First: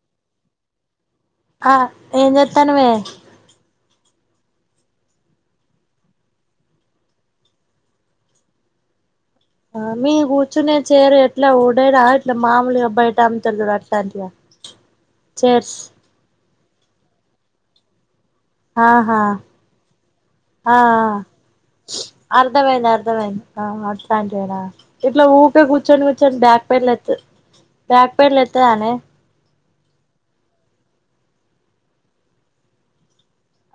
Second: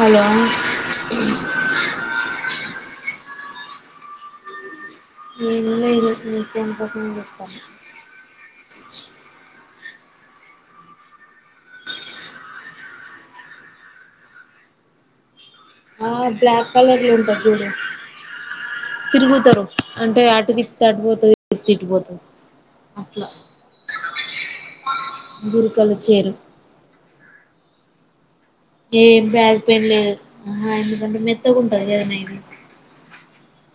Hello ఆ ఏం చెత్తానవే నేను [unintelligible] ఆ మీ కూర్చుచునే చేరు ఎట్లా ఉడే రావట్లా మామూలుగా బయట అమ్ముతున్నారు అట్లాంటిద ఆ బ్లాక్ కలర్లో ఉంటది చూడు ఆహా తిరుగుతారు అంటే అంటుతిప్తే అటు పోతది తిప్తే ఇటు పోతది అర్ధమైంది అట్లా అర్ధమైంది అ అట్లాంటివేన ఇట్లా ఊకే గురకలు కూర్చొని చేరు కూర్చొని బక్ అక్కర్లేదు డాక్టర్ లైతేఅనే లేదు లేదు ఆహా ఎందుకంటే మెత్తగంటది కదనే ఇది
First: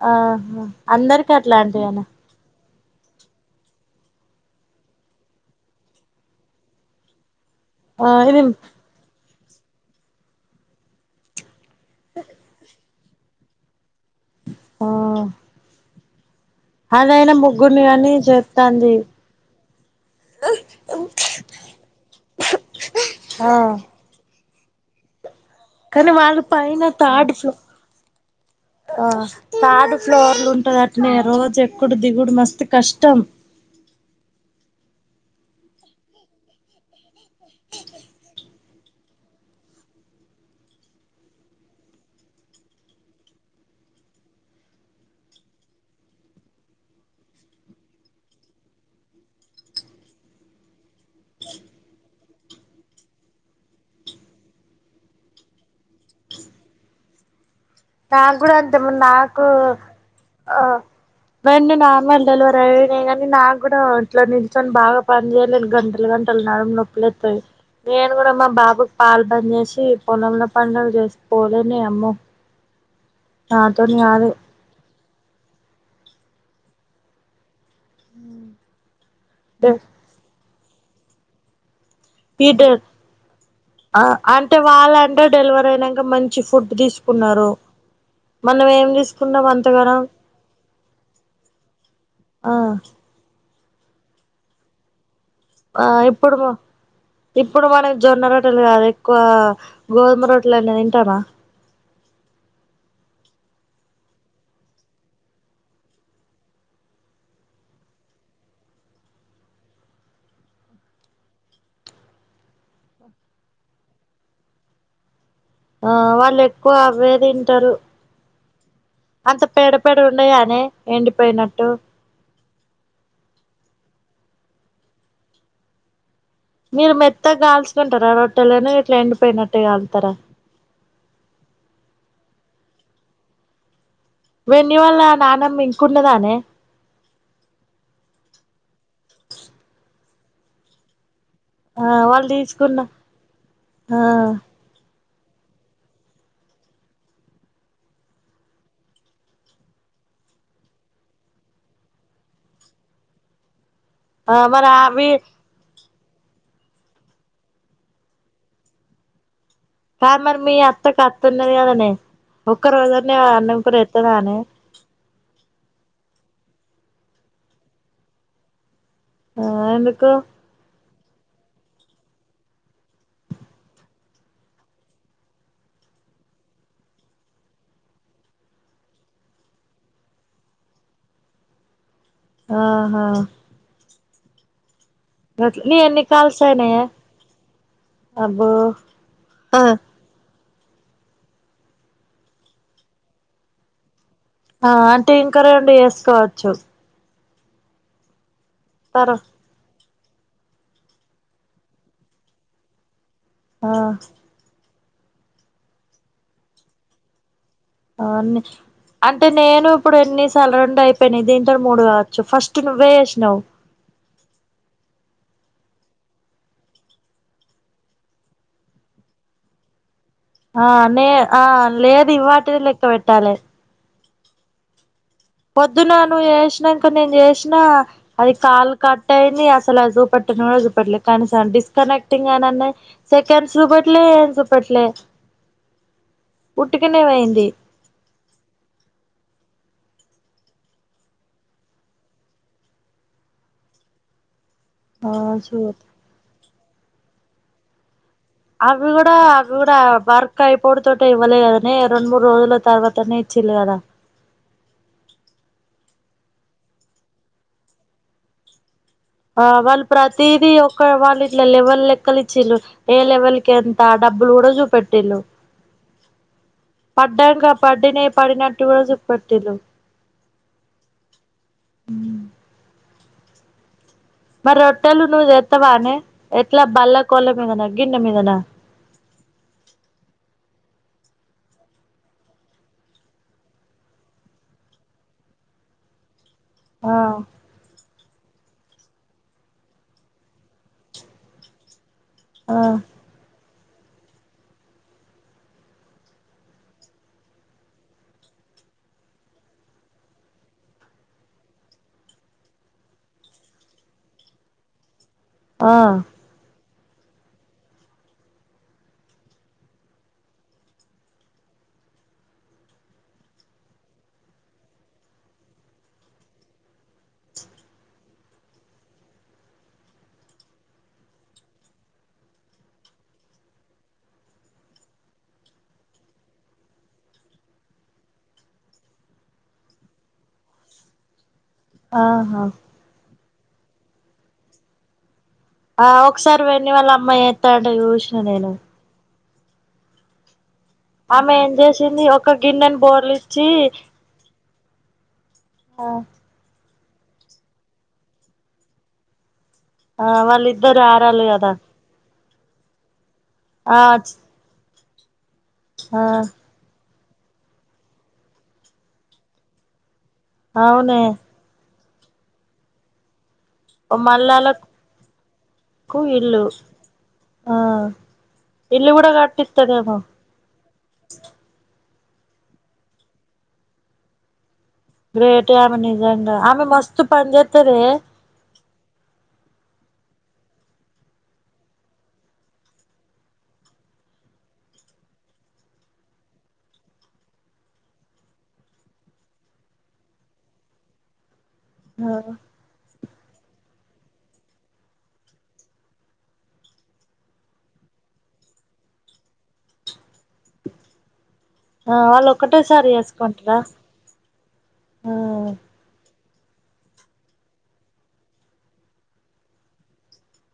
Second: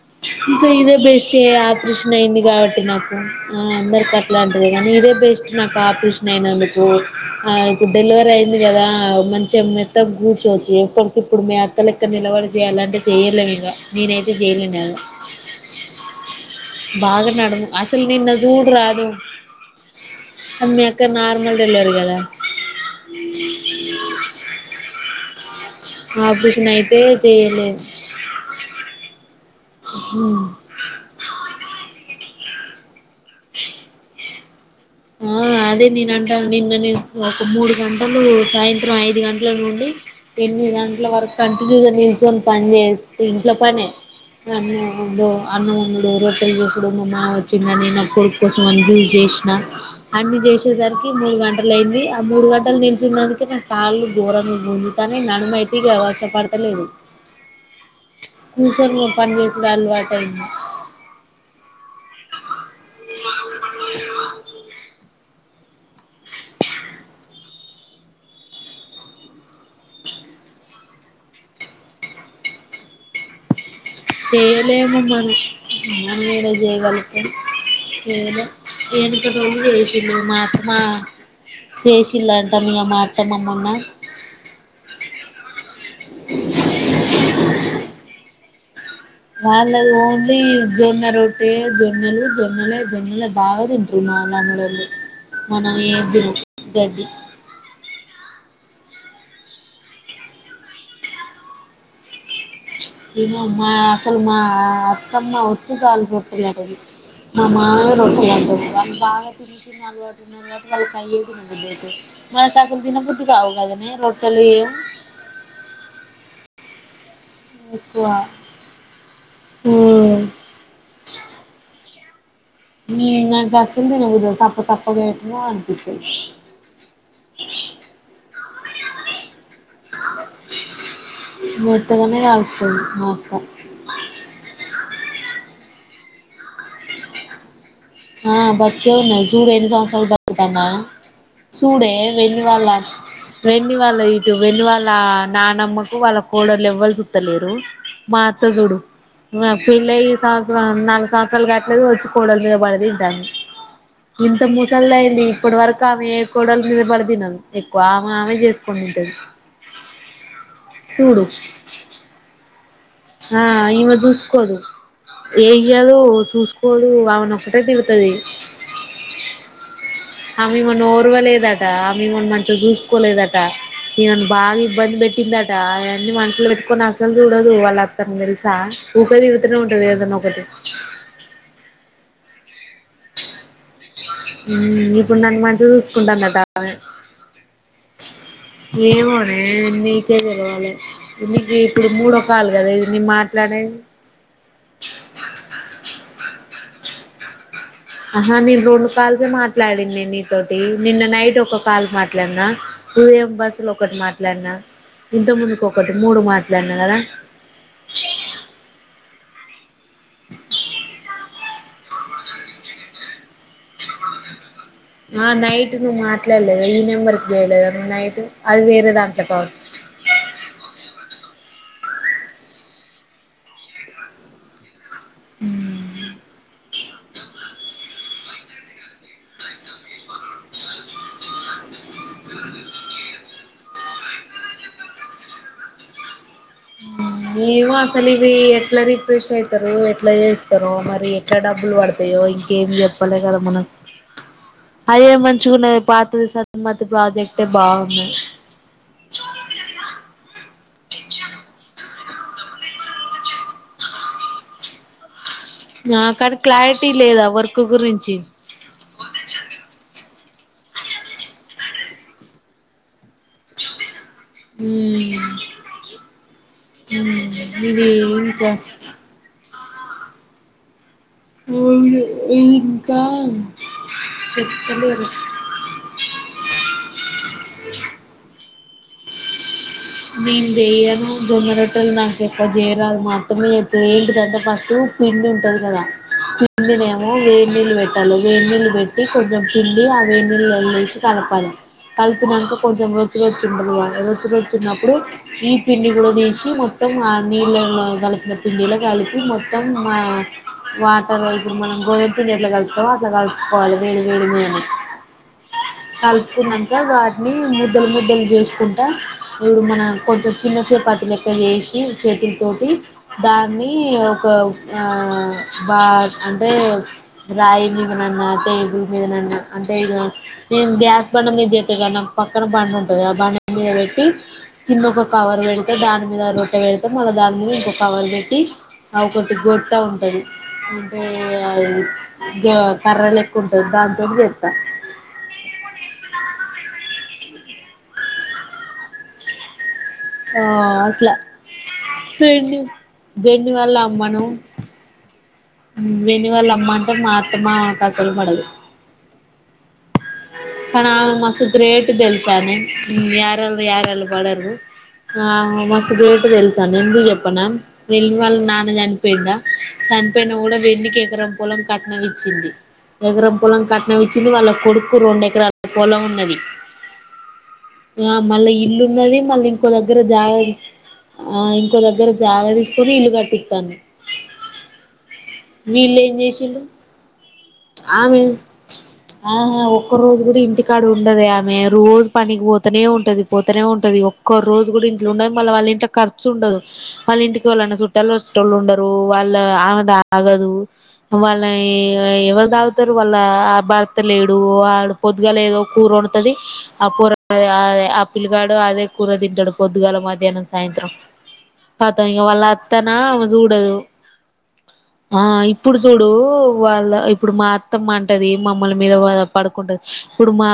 ఆహా ఇంకా ఇదే అందరికి బెస్టే అట్లాంటివేనా ఆపరేషన్ అయింది కాబట్టి నాకు ఆ అందరిక అట్లాంటిదే కానీ ఇదే బెస్ట్ నాకు ఆపరషన్ అయినందుకు ఆ ఇపుడు ఆ డెలివరీ ఇది అయింది కదా మంచిగ మెత్తగా కూర్చోవచ్చు ఎప్పటికి ఇప్పుడు మీ కలెక్టర్ నిలవడి చేయాలంటే చేయలేమ్ ఇంగ నేనైతే చేయలే ఆ నను బాగా అదైనా నడము ముగ్గుర్ని అసలు గాని నిన్న చూడ చేత్తాంది రాదు అమ్ మీ అక్కది నార్మల్ డెలివరీ కదా ఆ కానీ వాళ్ళు ఆపరేషన్ పైన అయితే తాడ్ ఫ్లో చేయలేదు ఆ థర్డ్ ఫ్లోర్లు ఉంటదఅట్నే రోజు ఎక్కుడు దిగుడు మస్తు కష్టం ఆ అదే నేన్ అంటాన నిన్న నీకు ఒక మూడు గంటలు సాయం త్రం ఐదు గంటల నుండి ఎనిమిది గంటల వరకు కంటిన్యూగా నిల్చొని పని చేస్తే ఇంట్లో పనే అన్నం అన్నమొండుడు రొట్టెలు చేసుడు మా మామ వచ్చిండనీ నా కొడుకోసం అని జూస్ చేసిన అన్ని చేసేసరికి మూడు గంటలు అయింది ఆ మూడు గంటలు నిలిచున్నందుకే నా కాళ్ళు గోరంగా గుంజుతానై నడుమైతీగావశపడతలేదు నాకు కూడా అంతే మరి పని నాకు చేసుడు అలవాటు అయింది ఆ మండి నార్మల్ డెలివరీ అయినయి గాని నాకు కూడా ఇంట్లో నిల్చొని బాగా పని చేయలేను గంటలు గంటలు నడం నొప్పులు లేతది నేను కూడా మా బాబుకి పాలు బంద్ చేసి పొలంలో పనీ చేసుకోలేనే అమ్మో అ చేయలేము మనం మనం ఏడ చేయగల్తం ఏమో ఏనప్పు రోజులు చేసిరు మా మా ఇల్లాంటా మీ పీటర్ మా అత్తమ్మ ఆ అంటే వాళ్ళంటే డెలివరీ అయినంక మంచి ఫుడ్ తీసుకున్నారు మనం ఏం తీస్ వాళ్ళది ఓన్లీ జొన్న రొట్టె జొన్నలు ఆ జొన్నలే జొన్నల బాగా తింటున్న ఉన్నాన్ని రోజులు ఆ ఇప్పుడు మ ఇప్పుడు మనక్ జొన్న రొట్టెలు కాదే కో గోధుమ రొట్టెలైన తింటానా ఇమ మా అసలు మా అత్తమ్మా ఒత్తే సాలు రొట్టెలంటది మా మావయ్య రొట్టల్ అంటాడు మనకి అసలు తిన బుద్ది కావుగాదనే రొట్టెలు ఆ వాళ్ళు ఎక్కువ అవే తింటారు ఎక్కువ అంత పేడ పేడ ఉండయానే ఎండిపోయినట్టు నీ నాక్ అస్సలు తినబుద్ది కదు సప్ప సప్పగా ఏటానో అనిపితాయి మీరు మెత్తగాకాల్చికుంటారా రొట్టెలని ఇట్లా ఎండిపోయినట్ మేత్తగానే కలుస్తాది మా అక్క వెన్నీ వాళ్ళ నానమ్మ ఇంకున్నదానే ఆ బతికే ఉనాది చూడు ఎన్ని సంవత్సరాలు బతుకుతాందో ఆమె చూడే ఆ వాళ్ళు వెన్నీ వాళ్ళ తీసుకున్న వెన్నీ వాళ్ళ ఆ ఇటు వెన్నీ వాళ్ళ నానమ్మకు వాళ్ళ కోడలు ఎవ్వల్ చుతలేరు మా అత్తజుడు నక్ పెళ్లయి సంవత్సరం నాలుగు సంవత్సరాలు కాట్లేదు వచ్చి కోడల మీద పడి తింటంది ఆ ఇంత మరి మూసళ్ద్ అవి అయింది ఇప్పటి వరకు క ఆమె ఏ కోడల మీద పడి తినదు ఎక్కువ ఆమె ఆమె చేసుకొని తింటది కాద్ మరి మీ అత్తకి చూడు అత్తున్నది కదనే ఒక రోజన్న అన్నంకూర ఎత్తదానే ఏ ఏయ్యదు చూసుకొదు ఆమెను ఒకటే తిడ్తాది ఆ ఎందుకు ఆమె మొన్న ఓర్వలేదట ఆమెను మనం మంచిగా చూసుకోలేదట ఈమను బాగా ఇబ్బంది పెట్టిందట అవన్నీ మనసులో పెట్టుకొని అసలు చూడదు వాళ్ళ అత్ తన్ తెలుసా ఉకె తిడ్తానే ఉంటది ఏదన ఒకటి అహ హ్మ్ ఇప్పుడు నన్ను మంచిగా చూసుకుంటాందట కాల్స్ ఆమె అయినయే అబ్బో ఏమోనే నీకే తెల్వ నీకు ఇప్పుడు ముడో కాల్ కదా ఇది నీ మాట్లాడేది ఆ అంటే ఇంకా రెండు చేసుకోవచ్చు ఆహా నేను రెండు తరు కాల్స్ ఎ మాట్లాడిన్నే నీతోటి నిన్న నైట్ ఒక కాల్ మాట్లాడినఉదయం ఆ బస్సులో ఒకటి మాట్లాడిన ఇంతక్ ముందుకు ఒకటి మూడు మాట్లాడిన కదా అవన్నీ అంటే నేను ఇప్పుడు ఎన్నిసార్లు రెండు అయిపోయినాయి దీంతో మూడు కావచ్చు ఫస్ట్ నువ్వే చేశినవ్ [inaudible] ఆ నైట్ నువ్వు మాట్లాడలేదు ఈ నెంబర్కి చేయలేదు నువ్వు నైట్ అది వేరె దాంట్లో కావచ్చు ఆ నే ఆ లేదు ఇవాటిదే లెక్క పెట్టాలె పొద్దున నువు చేశిన ంక నేను చేసినా అది కాల్ కట్ అయింది అసలు అది చూపెట్టన్ కూడా చూపెట్టలే కనీసం అది డిస్ కనెక్టింగ్ అని అన్నది సెకండ్స్ చూపెట్లే ఏమ్ చూపెట్లే ఉట్టిగనే ఉం పోయింది ఏమో అసల్ ఇవి ఎట్లా రిఫ్రెష్ అయి ఇస్తారు ఎట్లా చేస్తారొ మరి ఎట్లా డబ్బులు పడతాయో ఇంకేం చెప్పాలె కదా మనక్ [inaudible] అదే చూ మంచిగాఉన్నది పాతది సన్మతి ప్రాజెక్టే బాగున్నది పొడు తోటె ఇవ్వలే కదానే రెండు మూడు రోజుల తర్వాతనే ఇచ్చిలు కదా ఆ కని క్లారిటీ లేదా వర్క్ గురించి ఆ వాళ్ళు ప్రతిది ఒక వాళ్ళు ఇట్లా లెవల్ లెక్కలిచిలు ఏ లెవెల్ కి ఎంత డబ్బులు కూడా చూపెట్టిళ్లు పడ్డంక ఇది పడినాయి పడినట్టుగా చూపెట్టిల్లు ఇంకా మరి రోట్టలు చెప్తలేరు ను చేత్తవనే ఎట్లా బాల్ల కొల్ల మీదనా గిన్న మీదనా నేను జెయ్యను జొన్న రొట్టలు నాకు ఎక్కువ జెయ్యరాదు మాత్తమ్మ చేత్తది ఏంటిదంటే ఫస్టు పిండి ఉంటది కదా ఆ పిండినేమో వేడి నీళ్లు పె ట్టలె వేడినీళ్లు పెట్టి కొంచెం పిండి ఆ వే నిళ్ళలేసి కలపాలి కలిపినంక ఆ కొంచెం రొచ్చు రొచ్చు ఉంటదిగా రోచ్చు రొచ్చు న్నప్పుడు ఈ పిండి కూడా తీసి మొత్తంఆ నీళ్ళలో కలిపిన పిండిలోకలిపి మొ మొం ఆ వాటర్ ఇప్పుడు మనం గోదుమ పిండి ఎట్లా కలుపుతామో అట్లా కలుపుకోవాలె వేడి వేడి మీద ఆ కాల్పునంక వాటిని ముద్దలు ముద్దలు జెస్కుంటా డు మన కొంచెం చిన్న చపాతి లెక్క చేేసి చేతులతోటి దాన్ని ఒక ఆహ్ బ అంటే రాయి మీదనన్నా టేబుల్ మీదనాన అంటే ఇగ నేను గ్యాస్ బండ మీద జెస్తా కదా నాకు పక్కన బండ ఉంటందిగ ఆ బండ మీద పె ట్టి కింద ఒక కవర్ పెడిత దాని మీద రొట్టె పెడిత మళ్ళ దాని మీద ఇంకొక కవర్ పెట్టి ఆ ఒకటి గొట్ట ఉంటది ఉం టె ఆహా గ కర్రలెక్కుటంది దాని తోటి చేత్త ఆ ఒకసారి వెన్ని వాళ్ళ అమ్మాయి చేత్తంటే చూసిన నేను ఆ అట్ల ఆమె ఏం చేసింది ఒక వెన్ని గిన్నెని బోర్లిచ్చి వెన్ని వాల్ల అమ్మను ఆ వెన్ని వాళ్ళ అమ్మ అంటే మా అత్తమామ కు అసలు పడదు ఆ వాళ్ళిద్దరు కని ఆమె ఆరాలు మస్తు కదా గ్రేట్ తెల్స్ యారాలు ఆ యారాలు పడరు ఆమె మస్తు ఆ గ్రేట్ తెలుసానె ఎందుకు చెప్పు కునం వెన్ని వాళ్ల నాన్న చనిపోయిండా చనిపోయిన గూడా వెన్నికి అవునే ఎకరం పొలం కట్నం ఇచ్చింది ఎగరం పొలం కట్నం ఇచ్చింది వాళ్ళ కొడుకు రొండె కు ఇల్లు ఆ ఆ మళ్ళ ఇల్లు కూడా ఇల్లున్నది మళ్ళింకో కట్టిత్తదేమో దగ్గర జాగ ఆ ఇంకొ దగ్గర జాగ తీసుకొని ఇల్లు కట్టితాంది గ్రేటే ఆమె నిజంగా విల్లెంచేసిల్లు ఆమె మస్తు పని చేత్తదే ఆమె ఆ ఒక్క రోజు గూడ ఇంటికాడ ఉండదే ఆమె రోజు పనికి పోతనే ఉంటది పోతనే ఉంటది ఒక్క రోజు గూడ ఇన్ ట్లుండది మళ్ళ వాళ్ళ ఇంట్ల ఖర్చు ఉండదు వాళ్ళ ఇంటికి ఎవల్లన్న చుట్టాలు వచ్చేటోళ్ళు ఉండరు వాళ్ళ ఆమె తాగదు వాళ్ళ ఎ ఎవరు తాగుతారు వాళ్ళ ఆ భర్త లేడు వాడ్ పొద్దుగా లేదో కూరొండుతది ఆ పోరాడ్ అదె ఆ పిల్ల గాడు అదే కూర తింటడు పొద్దుగా ల మధ్యాహ్నం సాయంత్రం ఆ కతం ఇగ వాళ్ళు వాళ్ళ ఒక్కటేసారి అత్తనా అమె చేసుకుంటరా జూడదు ఆ ఆహ్ ఇప్పుడు జూడు ఉ వాళ్ళ ఇప్పుడు మా అత్తమ్మ అంటది మమ్మల్ని మీద వాద పడుకుంటది ఇప్పుడు మా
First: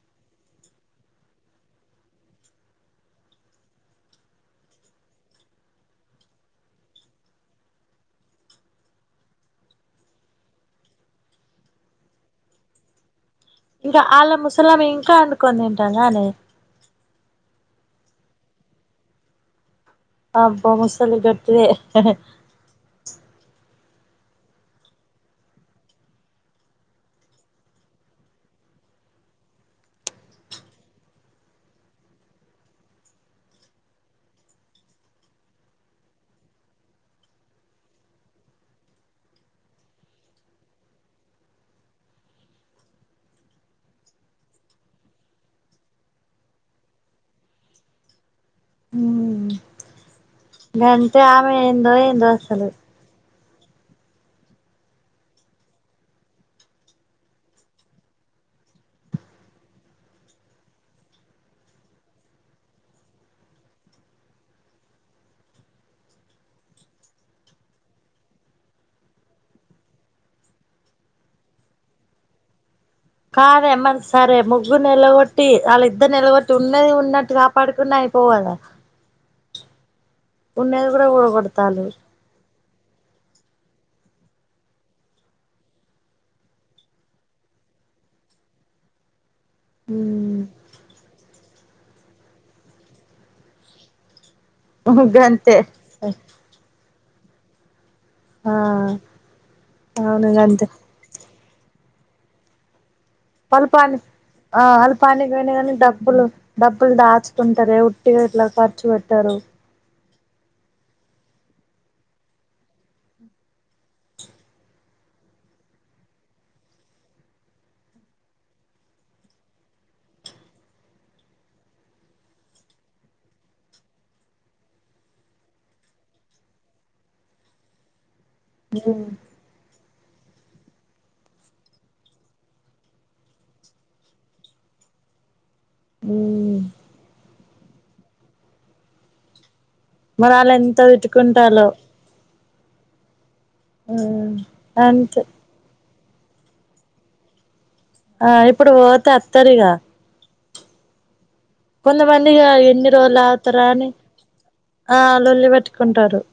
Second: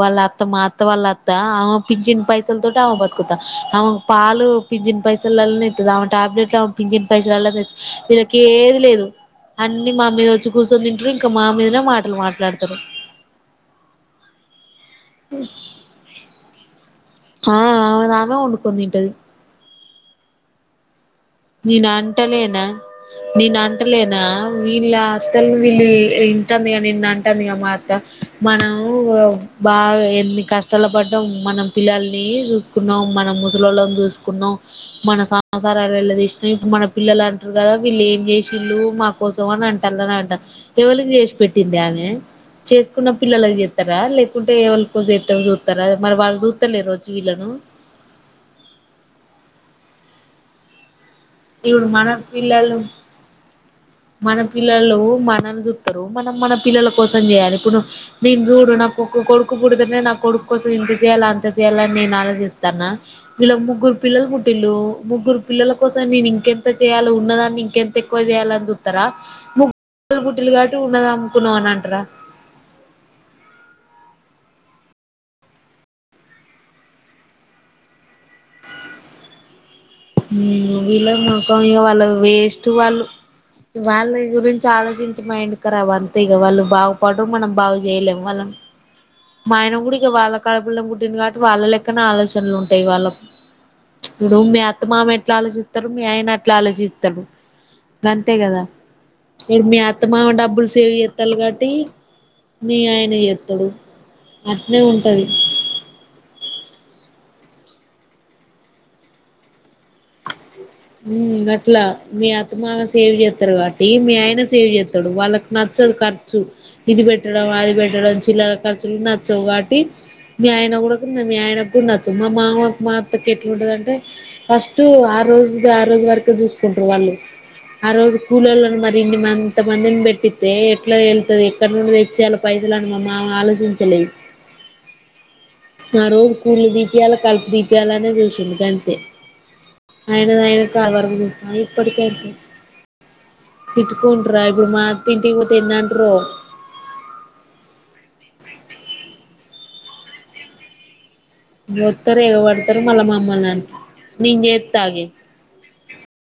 వాళ్ళ అత్త మా అత్త వాళ్ళ అత్త ఆమె పించిన్ పైసల్ తోటి ఆమె బతుకుతా అ ఆమెకు పాలు పించిన్ పైసలలనే ఇతది ఆమె టాబ్లెట్లు ఆమె పించిన్ పైసల తెచి వీళ్ళకి ఏది లేదు అన్ని మా మీద వచ్చి కూసొని తింటరు ఇంకా మా మీదనే మాటలు మాట్లాడతరు ఇంక ఆళ్ల ముసలమె ఇంకా ఒండుకొని తింటాందానే ఆ ఆమెదామే ఓండుకొన్ తింటది ఆబ్బా ముస్ నేనాంటలేనా నేను అంటలేనా వీళ్ళ అత్తల్ వీళ్ళు వి వింటంది నిన్నంటందిగా మా అత్త మనం వ బాగా ఎన్ని కష్టాల పడ్డం మనం పిల్లల్ని చూసుకున్నం మనం ముసలొల్లం చూసుకున్నం మన సంసారాలు ఎల్లదిస్ ఇప్పుడు మన పిల్లలు అంటరు గదా వీళ్ళు ఏం చేశిళ్ళు మా కోసం అనంటాల్ అనంట ఎవలు చేశ్ పెట్టింది ఆమె చేసుకున్న పిల్లలక్ జేత్తరా లేకుంటే ఎవళ్కో జేత్తే జూత్తరా మరి వాళ్ళు జూత్తలేరొచ్చి వీళ్ళను మ్ గంతె ఆమె ఇప్పుడు ఎందో మన ఏందో అసలు పిల్లలు మన పిల్లలు మనల్ని జూత్తరు మనం మన పిల్లల కోసం జేయాలి ఇప్పుడు నేను చూడూ న కొ కొ కొడుకు పుడతనే నా కొడుకు కోసం ఇంత చేయాల అంత చేయాలని అని నేను ఆలోచిస్తాన్న విళ్ళకు ముగ్గురు పిల్లలు పుట్టిల్లు ముగ్గురు పిల్లల కోసం నేనింకేంత చేయాల ఉన్నదాన్ని ఇంకెంత ఎక్కువ చేయాలి అని జూ త్తర ముగ్గు పిల్లలు పుట్టిలు కాబట్టి ఉన్నదమ్ముకున్నం అని అంటరా కాదేమరి సరే ముగ్గుర్నేల్లగొట్టి వాళ్ళ ఇద్దర్నిలగొట్టి ఉన్నది ఉన్నట్టు కాపాడుకున్నా అయ్ పోవ్ గదా వీళ్ళ మొఖం ఇగ ఊడగొడతాళ్ళు వాళ్ళ వేస్ట్ వాళ్ళు వాళ్ళ గురించి ఆలోచించి మైండ్ ఖరాబ్ అంతే ఇగ వాళ్ళు బాగుపడరు మనం బాగు జేయలేము వాళ్ళన్ మా ఆయన గుడ ఇగ వాళ్ళా ఉమ్ కడుపుల్నే పుట్టిండు కాబట్టి వాళ్ళ లెక్ క్కనే ఆలోచనలు ఉంటయి వాళ్ళకు ఇప్పుడు మీ అత్తమామ ఎట్ల గంతే ఆలోచిస్తరు మీ ఆయన అట్లే ఆలోచిస్తడు అంతే ఆ గదా ఇపుడు మీ అత్తమామ అవును గంతే డబ్బులు సేవ్ జేత్తల్లు కబట్ ట్టి మీ ఆయన జేత్తడు ఆహ్ వాళ్ళు పనికి పోయినా గనీ డబ్బులు డబ్బులు దచ్ కుంటరే ఉట్టిగ ఇట్ల ఖర్చు పెట్టరు ఉమ్ గట్ల మీ అత్తమామ సేవ్ జేత్తరు కాబట్టి మీ ఆయన సేవ్ జేత్తడు వాళ్ళకి న చ్చదు ఖర్చు ఇది పెట్టడం అది పెట్టడం చిల్లర ఖర్చులు నచ్చవు కాబట్టి మీ ఆయన మీ ఆయన గుడ నచ్చదు మా మామక్ మా అత్తకి ఎట్లుంటదంటే ఫస్ట్ ఆ రోజు ది ఆ రోజు వరకు చూసుకుంటరు వాళ్ళు ఆ రోజు కూల్లోలను మరి ఇన్ని మంత మందిని పెట్టిత్తే ఎట్లా యేళ్తది. ఎక్కడి నుండి తెచ్చియలి పైసలు అని మా మామ ఆలోచించలే. ఆ రోజు మ్మ్ కూళ్ళుదీపియాల కల్పుదీప్యాలనే చూసిండు గంతే మరి లేదా ఆళ్ళు ఆయన ఎంత కాలు వరకి చూస్కోని తిట్టుకుంటాలో ఇప్పటికంతే తిట్టుకుంట్రా ఇప్పుడు అంతే మాత్తింటికి పోతె ఎన్నంటారో. ఆ ఇప్పుడు ఓతే అత్తరిగా వత్తరు కొంతమంది ఇగా ఎగబడతారు ఎన్ని మళ్ళా రోజులు మమ్మల్ని ఆతార అంటారు నే నేను చేత్తా ఆ ఆగే లోల్లి పేట్టుకుంటారు.